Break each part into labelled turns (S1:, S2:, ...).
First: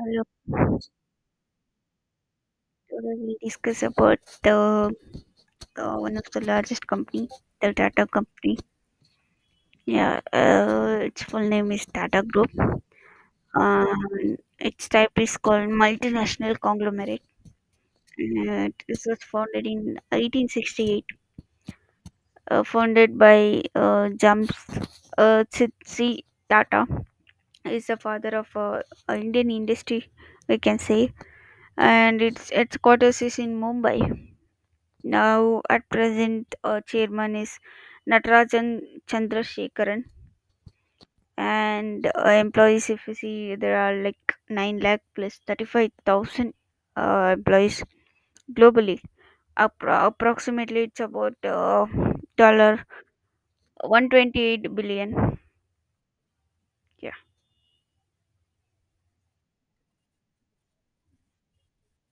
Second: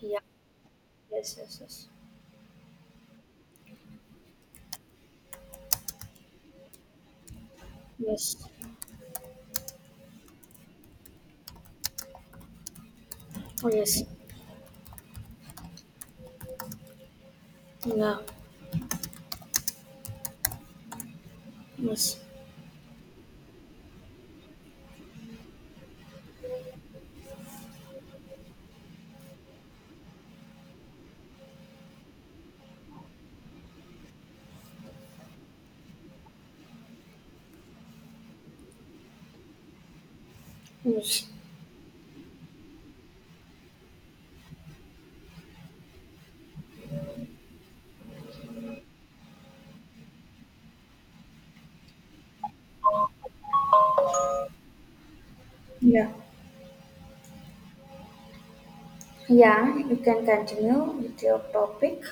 S1: Yeah. Yes. Yes. Yes.
S2: Today we discuss about the one of the largest company, the Tata
S1: Yes.
S2: company. Yeah, its full name is Tata Group.
S1: Oh, yes.
S2: Its type is called multinational conglomerate.
S1: Yeah.
S2: And this was founded in 1868.
S1: Yes.
S2: Founded by Jamsetji Tata. Is the father of Indian industry, we can say, and its headquarters is in Mumbai. Now, at present, chairman is Natarajan Chandrasekaran,
S1: Yes.
S2: and employees, if you see, there are like 9 lakh plus 35,000 employees globally. Approximately, it's about dollar 128 billion.
S1: Yeah.
S2: Yeah,
S1: Yeah, you can continue with your topic.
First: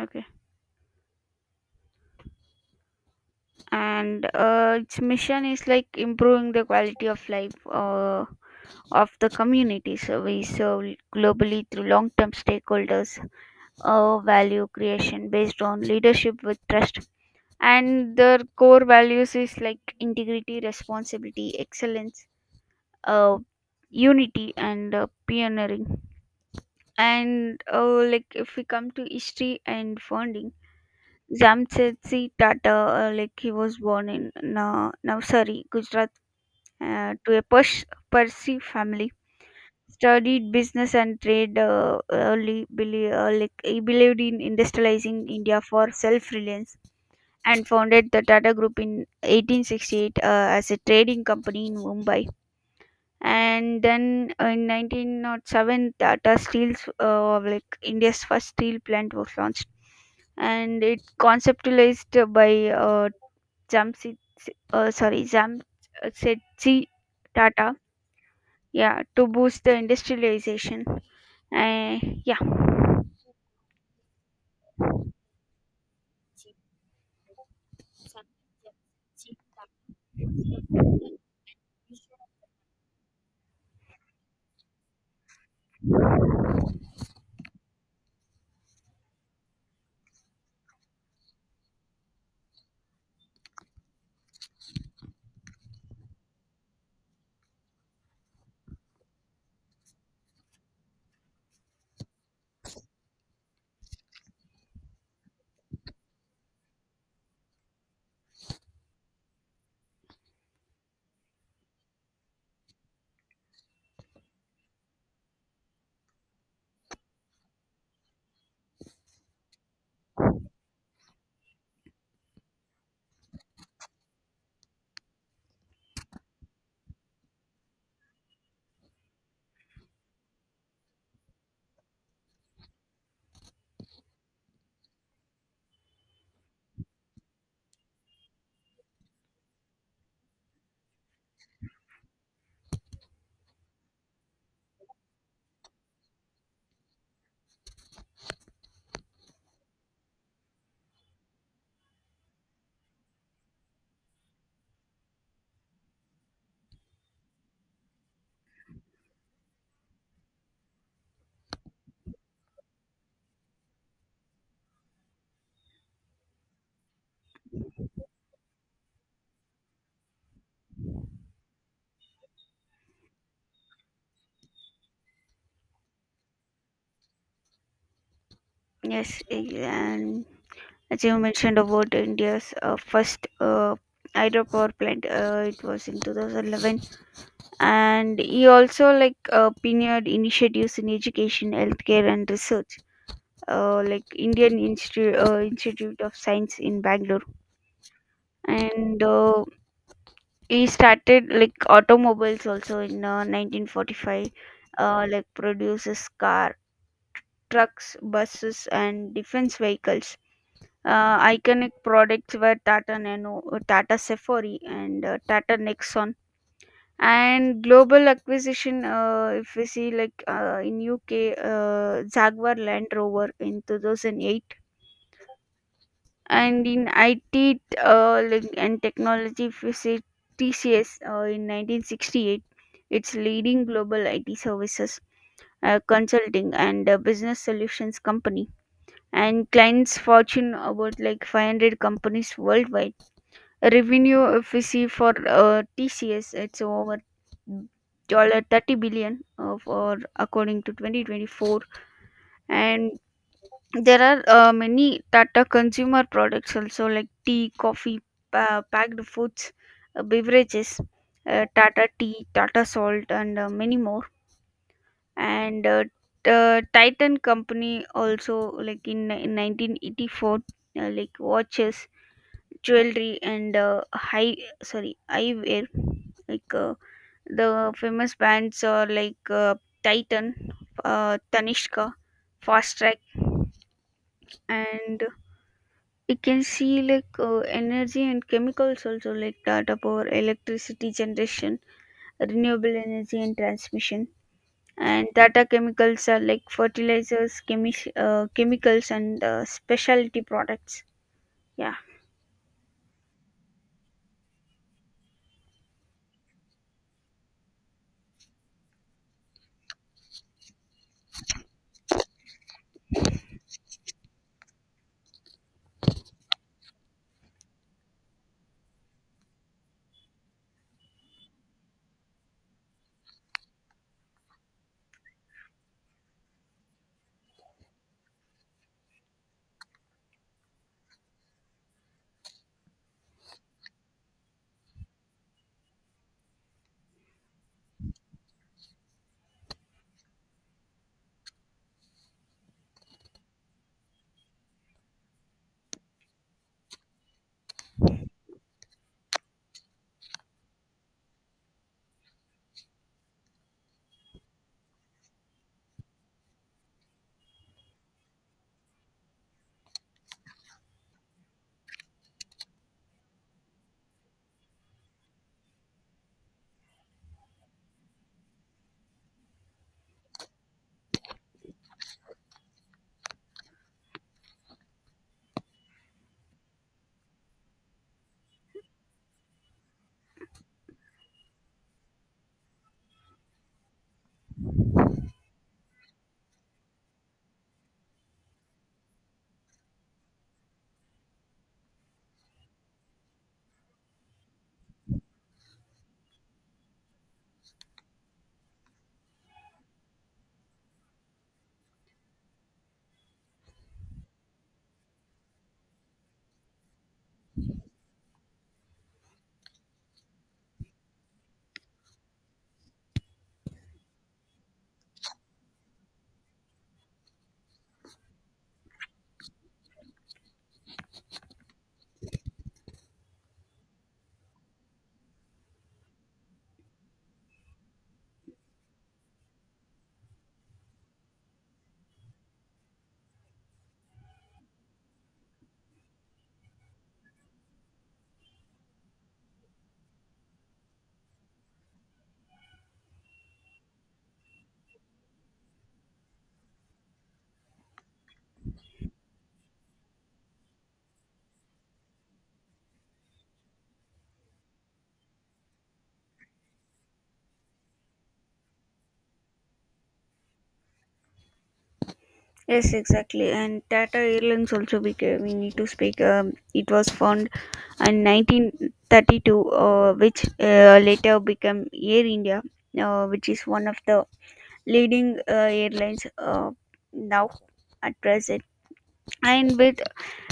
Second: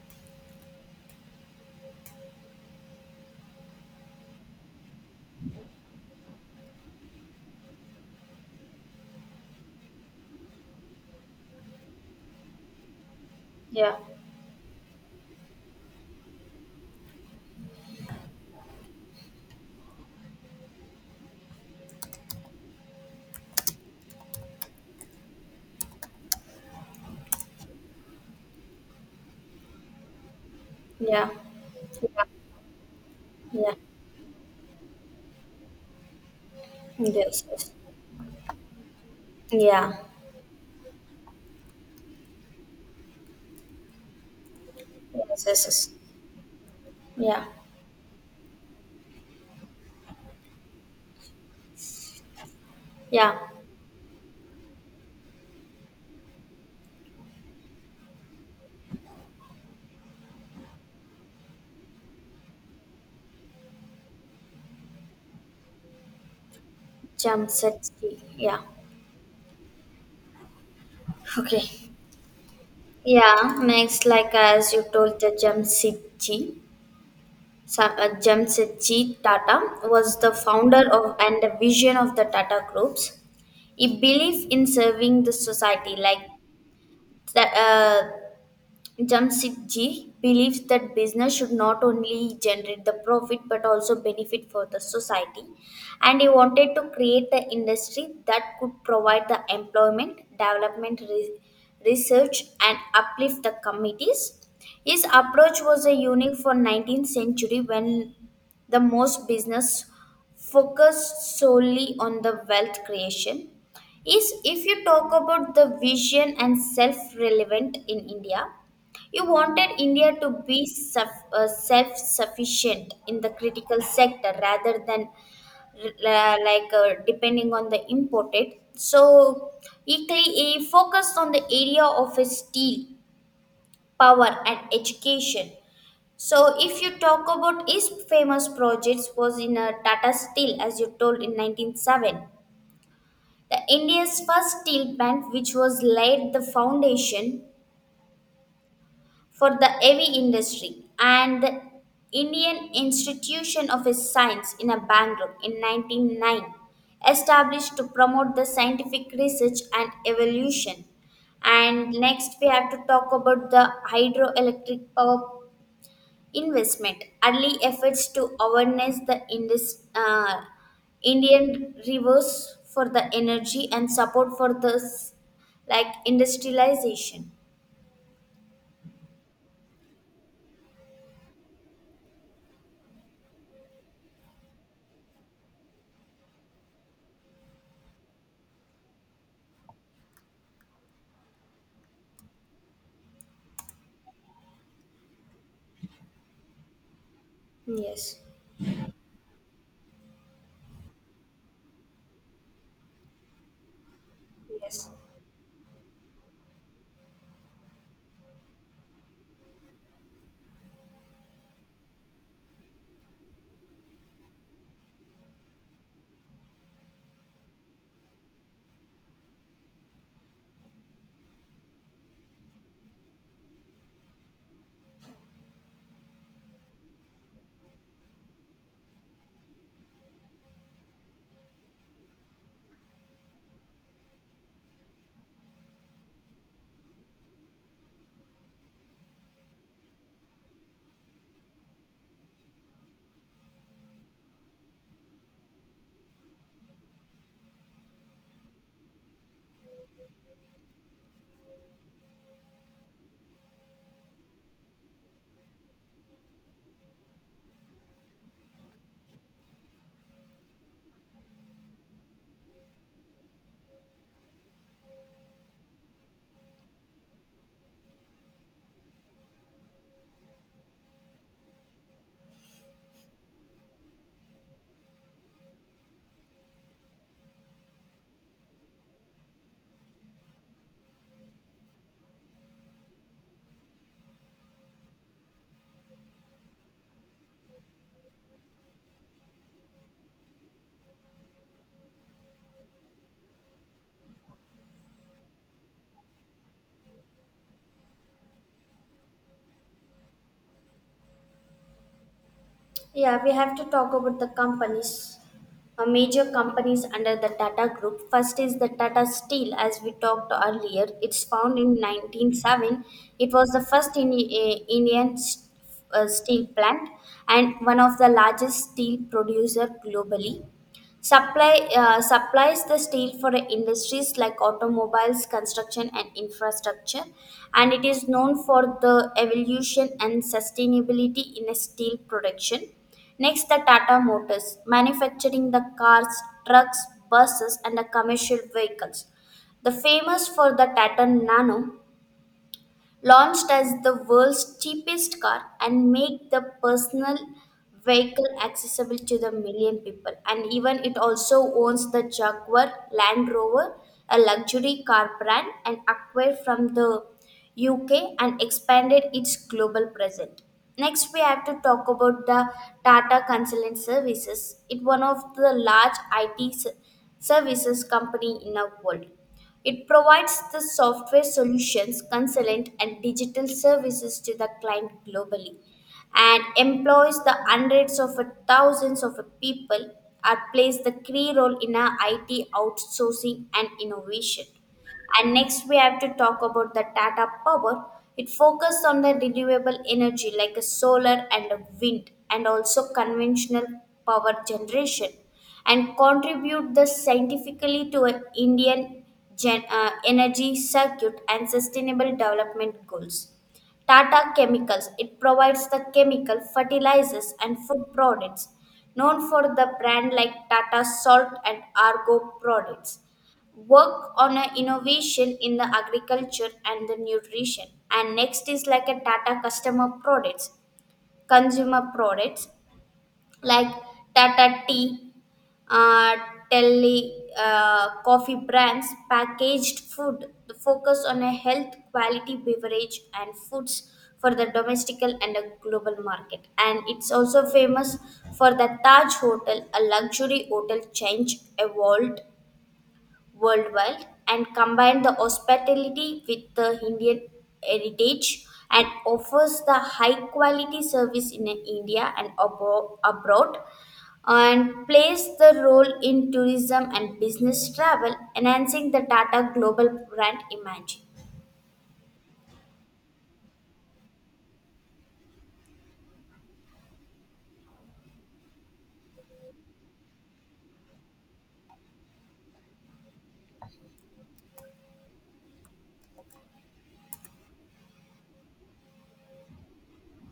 S2: okay. And its mission is like improving the quality of life of the communities we serve globally through long term stakeholders
S1: Yeah.
S2: value creation based on leadership with trust, and their core values is like integrity, responsibility, excellence, uh, unity, and pioneering. And like if we come to history and founding,
S1: Yeah.
S2: Jamsetji Tata, like he
S1: Yeah. Yeah.
S2: was born in Navsari, Gujarat, to a
S1: Yes. Yes.
S2: Parsi family.
S1: Yeah.
S2: Studied business and trade early, like he believed in industrializing
S1: Yes.
S2: India
S1: Yes.
S2: for
S1: Yes.
S2: self-reliance,
S1: Yeah.
S2: and founded the Tata Group in 1868 as a trading company in Mumbai.
S1: Yeah.
S2: And then in 1907, Tata Steel's like India's first steel plant was launched, and it conceptualized by Jamshid, Jamsetji
S1: Jump
S2: Tata,
S1: set G. Yeah.
S2: yeah, to boost the industrialization.
S1: Okay.
S2: Uh, yeah,
S1: Yeah. G. Jamsetji Tata was the founder of and the vision of the Tata Groups. He believed in serving the society like that. Jamsetji believes that business should not only generate the profit but also be for the society, and he wanted to create the industry that could provide the employment, development, research, and uplift the communities. His approach was a unique for 19th century when the most business focused solely on the wealth creation is if you talk about the vision and self relevant in India, you wanted India to be self sufficient in the critical sector rather than depending on the imported. So, he focused on the area of his steel, power, and education. So, if you talk about his famous projects, was in a Tata Steel, as you told in 1907, the India's first steel plant, which was laid the foundation for the heavy industry and the Indian Institution of Science in Bangalore in 1909, established to promote the scientific research and evolution. And next, we have to talk about the hydroelectric power investment, early efforts to awareness the Indian rivers for the energy and support for the like industrialization.
S2: yes, and as you mentioned about India's first hydropower plant, it was in 2011, and he also like pioneered initiatives in education, healthcare, and research. Like Institute of Science in Bangalore,
S1: Yes.
S2: and he started like automobiles also in 1945,
S1: Yes.
S2: like produces car, trucks, buses, and defense vehicles. Iconic products were Tata Nano, Tata Safari, and Tata Nexon. And global acquisition, if we see like in UK, Jaguar Land Rover in 2008, and in IT like, and technology, if we see TCS in 1968, it's leading global IT services, consulting, and business solutions company, and clients fortune about like 500 companies worldwide. Revenue if we see for tcs, it's over dollar 30 billion for according to 2024. And there are many tata consumer products also, like tea, coffee, packed foods, beverages, tata tea, tata salt, and many more. And titan company also, like in 1984, like watches, jewelry, and high sorry eyewear. Like uh, the famous bands are like titan, tanishka, fast track. And you can see like energy and chemicals also, like data power, electricity generation, renewable energy, and transmission, and data chemicals are like fertilizers, chemicals, and specialty products. Yeah.
S1: Yeah, we have to talk about the companies, major companies under the Tata Group. First is the Tata Steel, as we talked earlier. It's found in 1907. It was the first in, Indian steel plant and one of the largest steel producer globally. Supply supplies the steel for industries like automobiles, construction, and infrastructure, and it is known for the evolution and sustainability in steel production. Next, the Tata Motors, manufacturing the cars, trucks, buses, and the commercial vehicles. The famous for the Tata Nano, launched as the world's cheapest car and make the personal vehicle accessible to the million people and even it also owns the Jaguar Land Rover, a luxury car brand and acquired from the uk and expanded its global presence. Next, we have to talk about the Tata consultant services. It's one of the large it services company in the world. It provides the software solutions, consultant, and digital services to the client globally and employs the hundreds of thousands of people and plays the key role in our IT outsourcing and innovation. And next, we have to talk about the Tata Power. It focuses on the renewable energy like a solar and a wind, and also conventional power generation, and contribute the scientifically to a Indian energy circuit and sustainable development goals. Tata Chemicals. It provides the chemical fertilizers and food products known for the brand like Tata Salt and Argo products, work on a innovation in the agriculture and the nutrition. And next is like a tata customer products consumer products like Tata tea, uh, tele, coffee brands, packaged food. The focus on a health quality beverage and foods for the domestic and a global market, and it's also famous for the Taj hotel, a luxury hotel change evolved worldwide and combine the hospitality with the Indian heritage and offers the high quality service in India and abroad and plays the role in tourism and business travel, enhancing the Tata global brand image.
S2: Yes, exactly. And Tata Airlines also we need to speak. It was formed in 1932, which later became Air India, which is one of the leading airlines now at present. And with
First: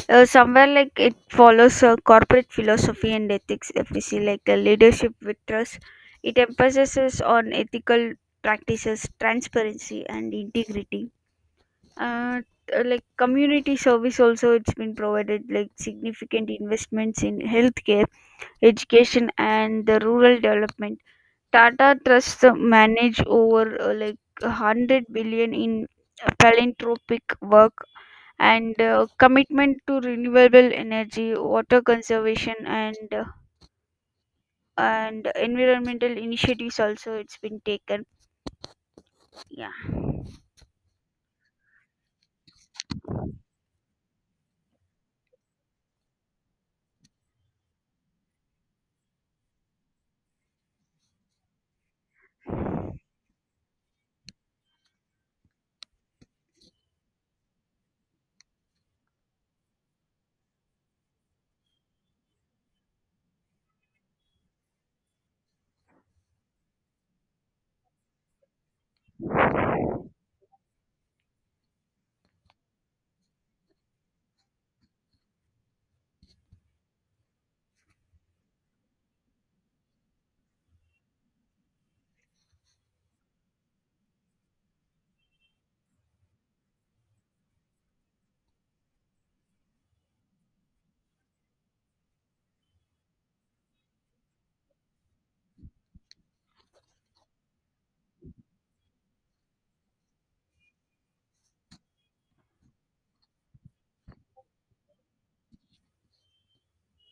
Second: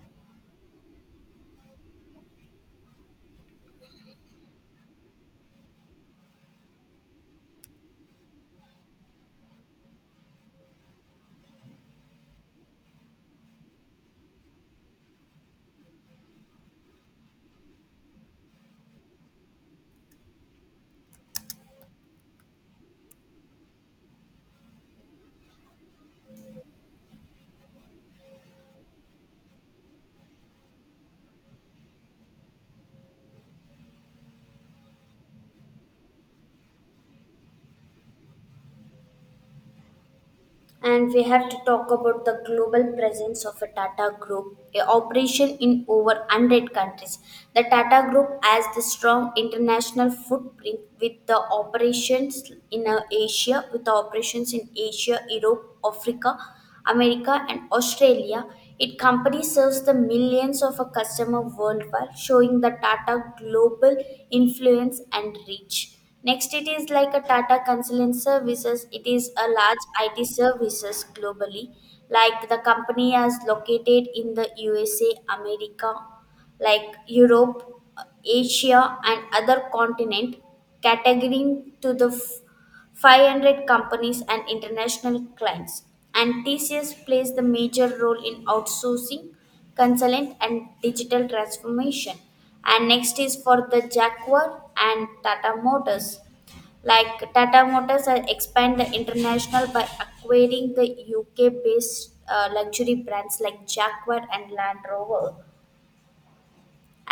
S2: somewhere like it follows corporate philosophy and ethics. If we see like a leadership with trust, it emphasizes on ethical practices, transparency, and integrity. uh, like community service also, it's been provided, like significant investments in healthcare, education, and the rural development. Tata trusts manage over like 100 billion in philanthropic work, and commitment to renewable energy, water conservation, and environmental initiatives also, it's been taken. Yeah,
S1: And we have to talk about the global presence of a Tata Group, a operation in over 100 countries. The Tata Group has the strong international footprint with the operations in Asia, Europe, Africa. America, and Australia. Its company serves the millions of a customer worldwide, showing the Tata global influence and reach. Next, it is like a Tata Consulting Services. It is a large IT services globally. Like the company is located in the USA, America, like Europe, Asia, and other continent, catering to the 500 companies and international clients. And TCS plays the major role in outsourcing, consultant, and digital transformation. And next is for the Jaguar and Tata Motors. Like Tata Motors has expand the international by acquiring the UK-based luxury brands like Jaguar and Land Rover,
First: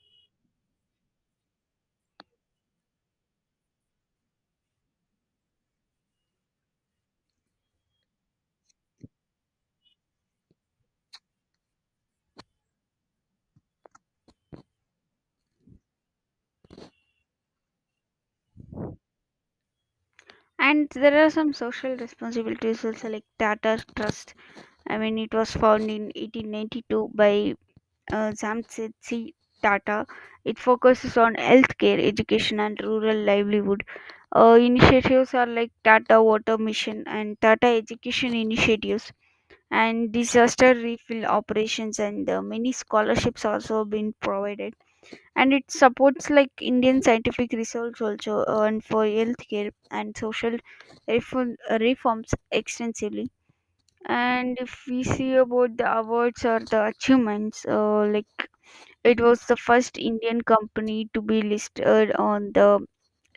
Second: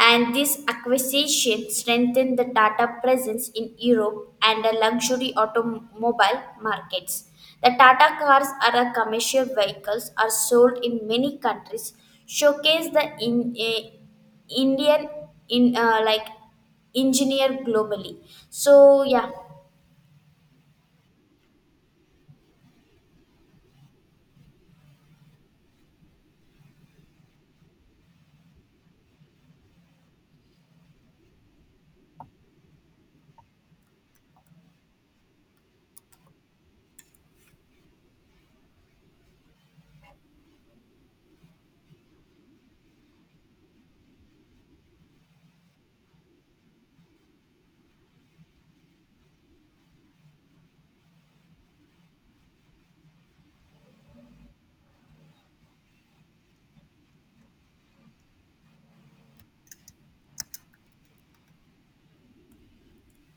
S1: and this acquisition strengthened the Tata presence in Europe and the luxury automobile markets. The Tata cars are a commercial vehicles are sold in many countries, showcase the Indian in like engineer globally. So yeah,
S2: and there are some social responsibilities also, like tata trust, I mean, it was found in 1892 by Jamset C. Tata. It focuses on healthcare, education, and rural livelihood. Initiatives are like Tata Water Mission and Tata Education Initiatives, and disaster refill operations, and many scholarships also been provided. And it supports like Indian scientific research also, and for healthcare and social reforms extensively. And if we see about the awards or the achievements, like it was the first Indian company to be listed on the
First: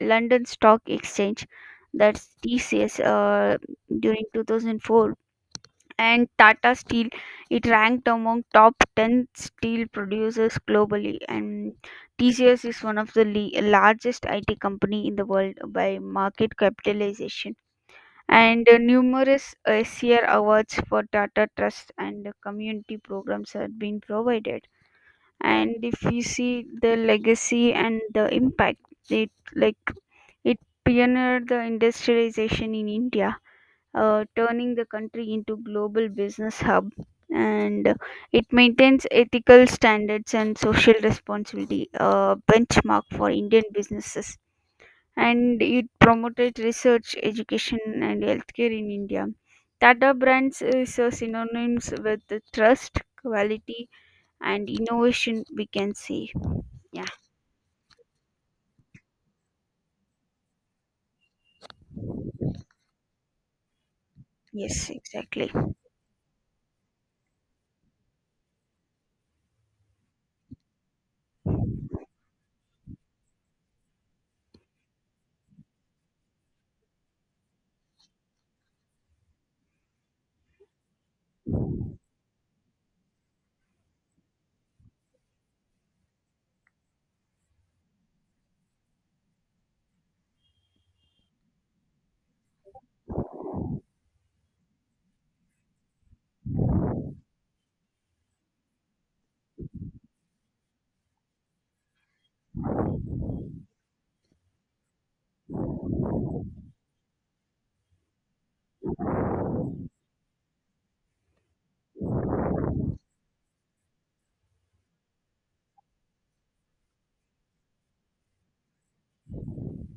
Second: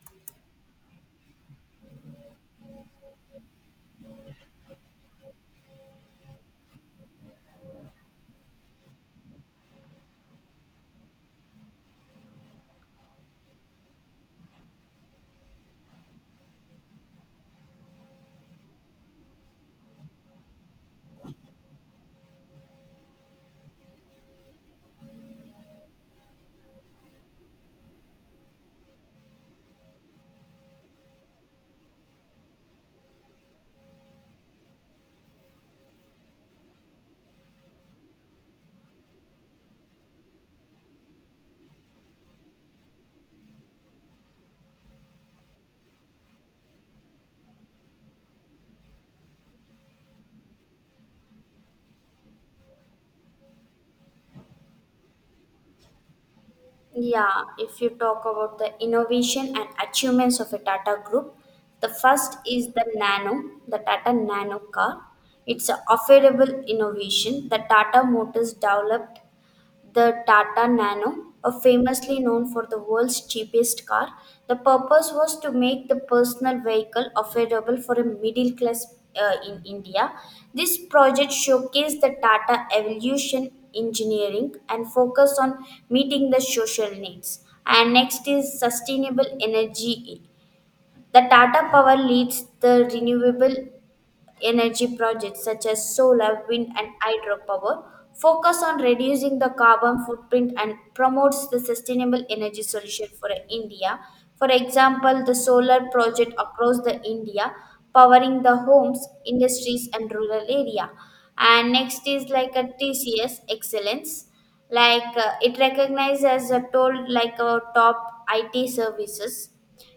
S2: London Stock Exchange, that's TCS, during 2004. And Tata Steel, it ranked among top 10 steel producers globally. And TCS is one of the largest IT company in the world by market capitalization, and numerous SCR awards for Tata Trust and community programs have been provided. And if you see the legacy and the impact, it like it pioneered the industrialization in India, turning the country into global business hub. And it maintains ethical standards and social responsibility, a benchmark for Indian businesses, and it promoted research, education, and healthcare in India. Tata Brands is a synonyms with the trust, quality, and innovation, we can say. Yeah.
S1: yeah, if you talk about the innovation and achievements of a Tata Group, the first is the Nano, the Tata Nano
S2: Yes,
S1: car.
S2: exactly.
S1: It's an affordable innovation that Tata Motors developed the Tata Nano, a famously known for the world's cheapest car. The purpose was to make the personal vehicle affordable for a middle class in India. This project showcased the Tata evolution engineering and focused on meeting the social needs. And next is sustainable energy. The Tata Power leads the renewable energy projects such as solar, wind, and hydropower, focus on reducing the carbon footprint and promotes the sustainable energy solution for India. For example, the solar project across the India powering the homes, industries, and rural area. And next is like a TCS excellence. It recognizes as a toll like a top IT services.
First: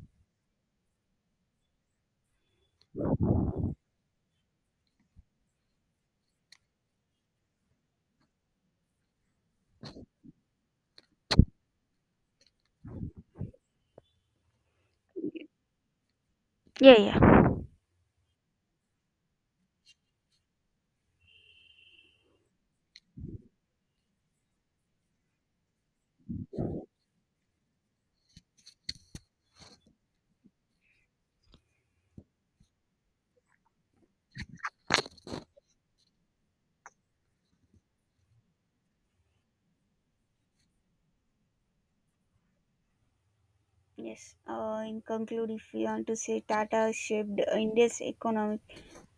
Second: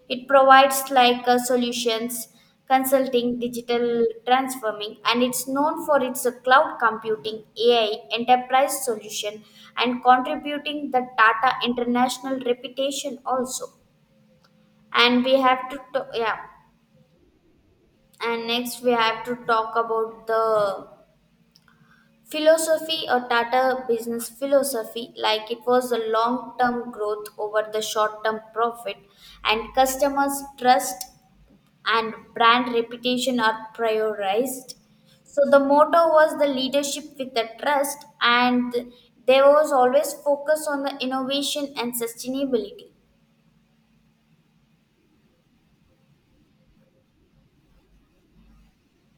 S1: It provides solutions, consulting, digital transforming, and it's known for its cloud computing, AI, enterprise solution, and contributing the Tata international reputation also. And we have yeah.
S2: Yeah, yeah.
S1: And next we have to talk about the philosophy or Tata business philosophy. Like it was a long-term growth over the short-term profit, and customers trust and brand reputation are prioritized. So the motto was the leadership with the trust, and there was always focus on the innovation and sustainability.
S2: Yes. In conclude, if we want to say, Tata shaped India's economic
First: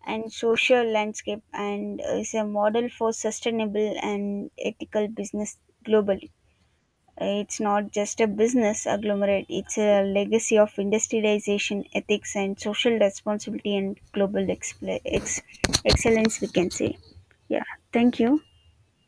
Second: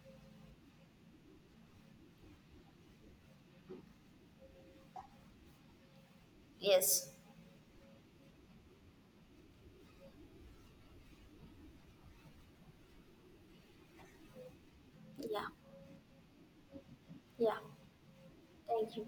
S2: and social landscape and is a model for sustainable and ethical business globally.
S1: Yes.
S2: It's not just a business agglomerate, it's a legacy of industrialization, ethics, and social responsibility, and global
S1: Yeah.
S2: excellence, we can say.
S1: Yeah.
S2: Yeah, thank you.
S1: Thank you.